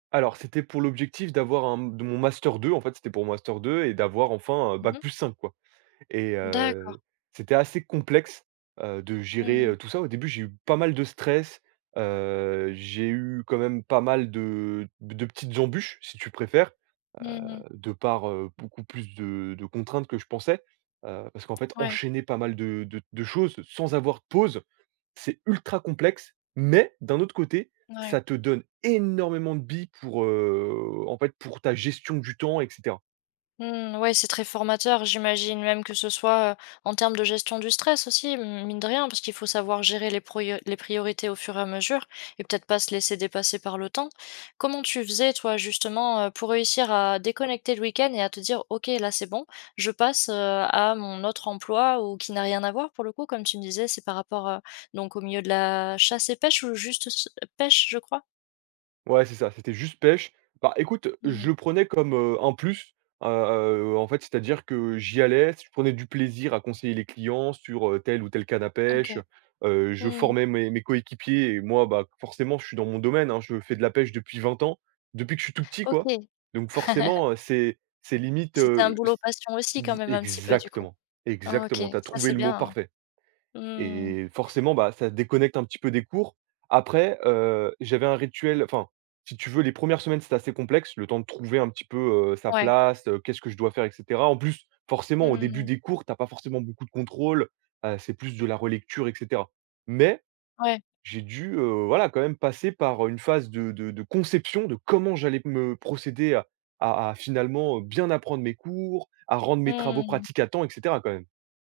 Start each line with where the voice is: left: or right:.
right: Alors, c'était pour l'objectif d'avoir un d mon Master 2, en fait, c'était pour mon Master 2 et d'avoir enfin
left: Mmh
right: BAC
left: mh.
right: plus cinq, quoi. Et
left: D'accord.
right: heu, c'était assez complexe, heu, de gérer,
left: Mmh.
right: heu, tout ça. Au début, j'ai eu pas mal de stress, heu, j'ai eu quand même pas mal de de petites embûches si tu préfères, heu,
left: Mmh.
right: de par, heu, beaucoup plus de de contraintes que je pensais, heu, parce qu'en fait
left: Ouais.
right: enchaîner pas mal de de de choses sans avoir de pause, c'est ultra complexe, mais d'un autre côté,
left: N ouais.
right: ça te donne énormément de billes pour, heu, en fait, pour ta gestion du temps et cetera.
left: Mmh ouais, c'est très formateur. J'imagine même que ce soit, heu, en termes de gestion du stress aussi mine de rien, parce qu'il faut savoir gérer les pruo les priorités au fur et à mesure et peut-être pas se laisser dépasser par le temps. Comment tu faisais, toi, justement, heu, pour réussir à déconnecter le week-end et à te dire: «OK, là c'est bon, je passe, heu, à mon autre emploi»? Ou qui n'a rien à voir pour le coup, comme tu me disais, c'est par rapport, heu, donc au milieu de la chasse et pêche ou juste s ch heu, pêche, je crois?
right: Ouais, c'est ça, c'était juste pêche. Bah, écoute,
left: Mmh.
right: je le prenais comme, heu, un plus, heu, heu, en fait, c'est-à-dire que j'y allais, je prenais du plaisir à conseiller les clients sur, heu, telle ou telle canne à pêche,
left: OK.
right: heu, je
left: Mmh.
right: formais mes mes coéquipiers et moi, bah, forcément, je suis dans mon domaine, hein, je fais de la pêche depuis 20 ans, depuis que je suis tout petit, quoi.
left: OK.
right: Donc forcément, heu, c'est c'est limite,
left: C'était un
right: heu, c
left: boulot passion aussi quand
right: v
left: même un petit peu du coup?
right: exactement,
left: OK,
right: exactement, tu as
left: ça
right: trouvé
left: c'est
right: le mot
left: bien, hein?
right: parfait.
left: Mmh.
right: Et forcément, bah, ça déconnecte un petit peu des cours. Après heu, j'avais un rituel, enfin, si tu veux, les 1res semaines, c'était assez complexe, le temps de trouver un petit peu, heu, sa
left: Ouais.
right: place, heu, qu'est-ce que je dois faire et cetera. En plus, forcément, au début
left: Mmh.
right: des cours, tu as pas forcément beaucoup de contrôles, heu, c'est plus de la relecture, et cetera. Mais
left: Ouais.
right: j'ai dû, heu, voilà, quand même passer par, heu, une phase de de de conception de comment j'allais me procéder à à à finalement, heu, bien apprendre mes cours, à rendre mes travaux
left: Mmh.
right: pratiques à temps, et cetera quand même.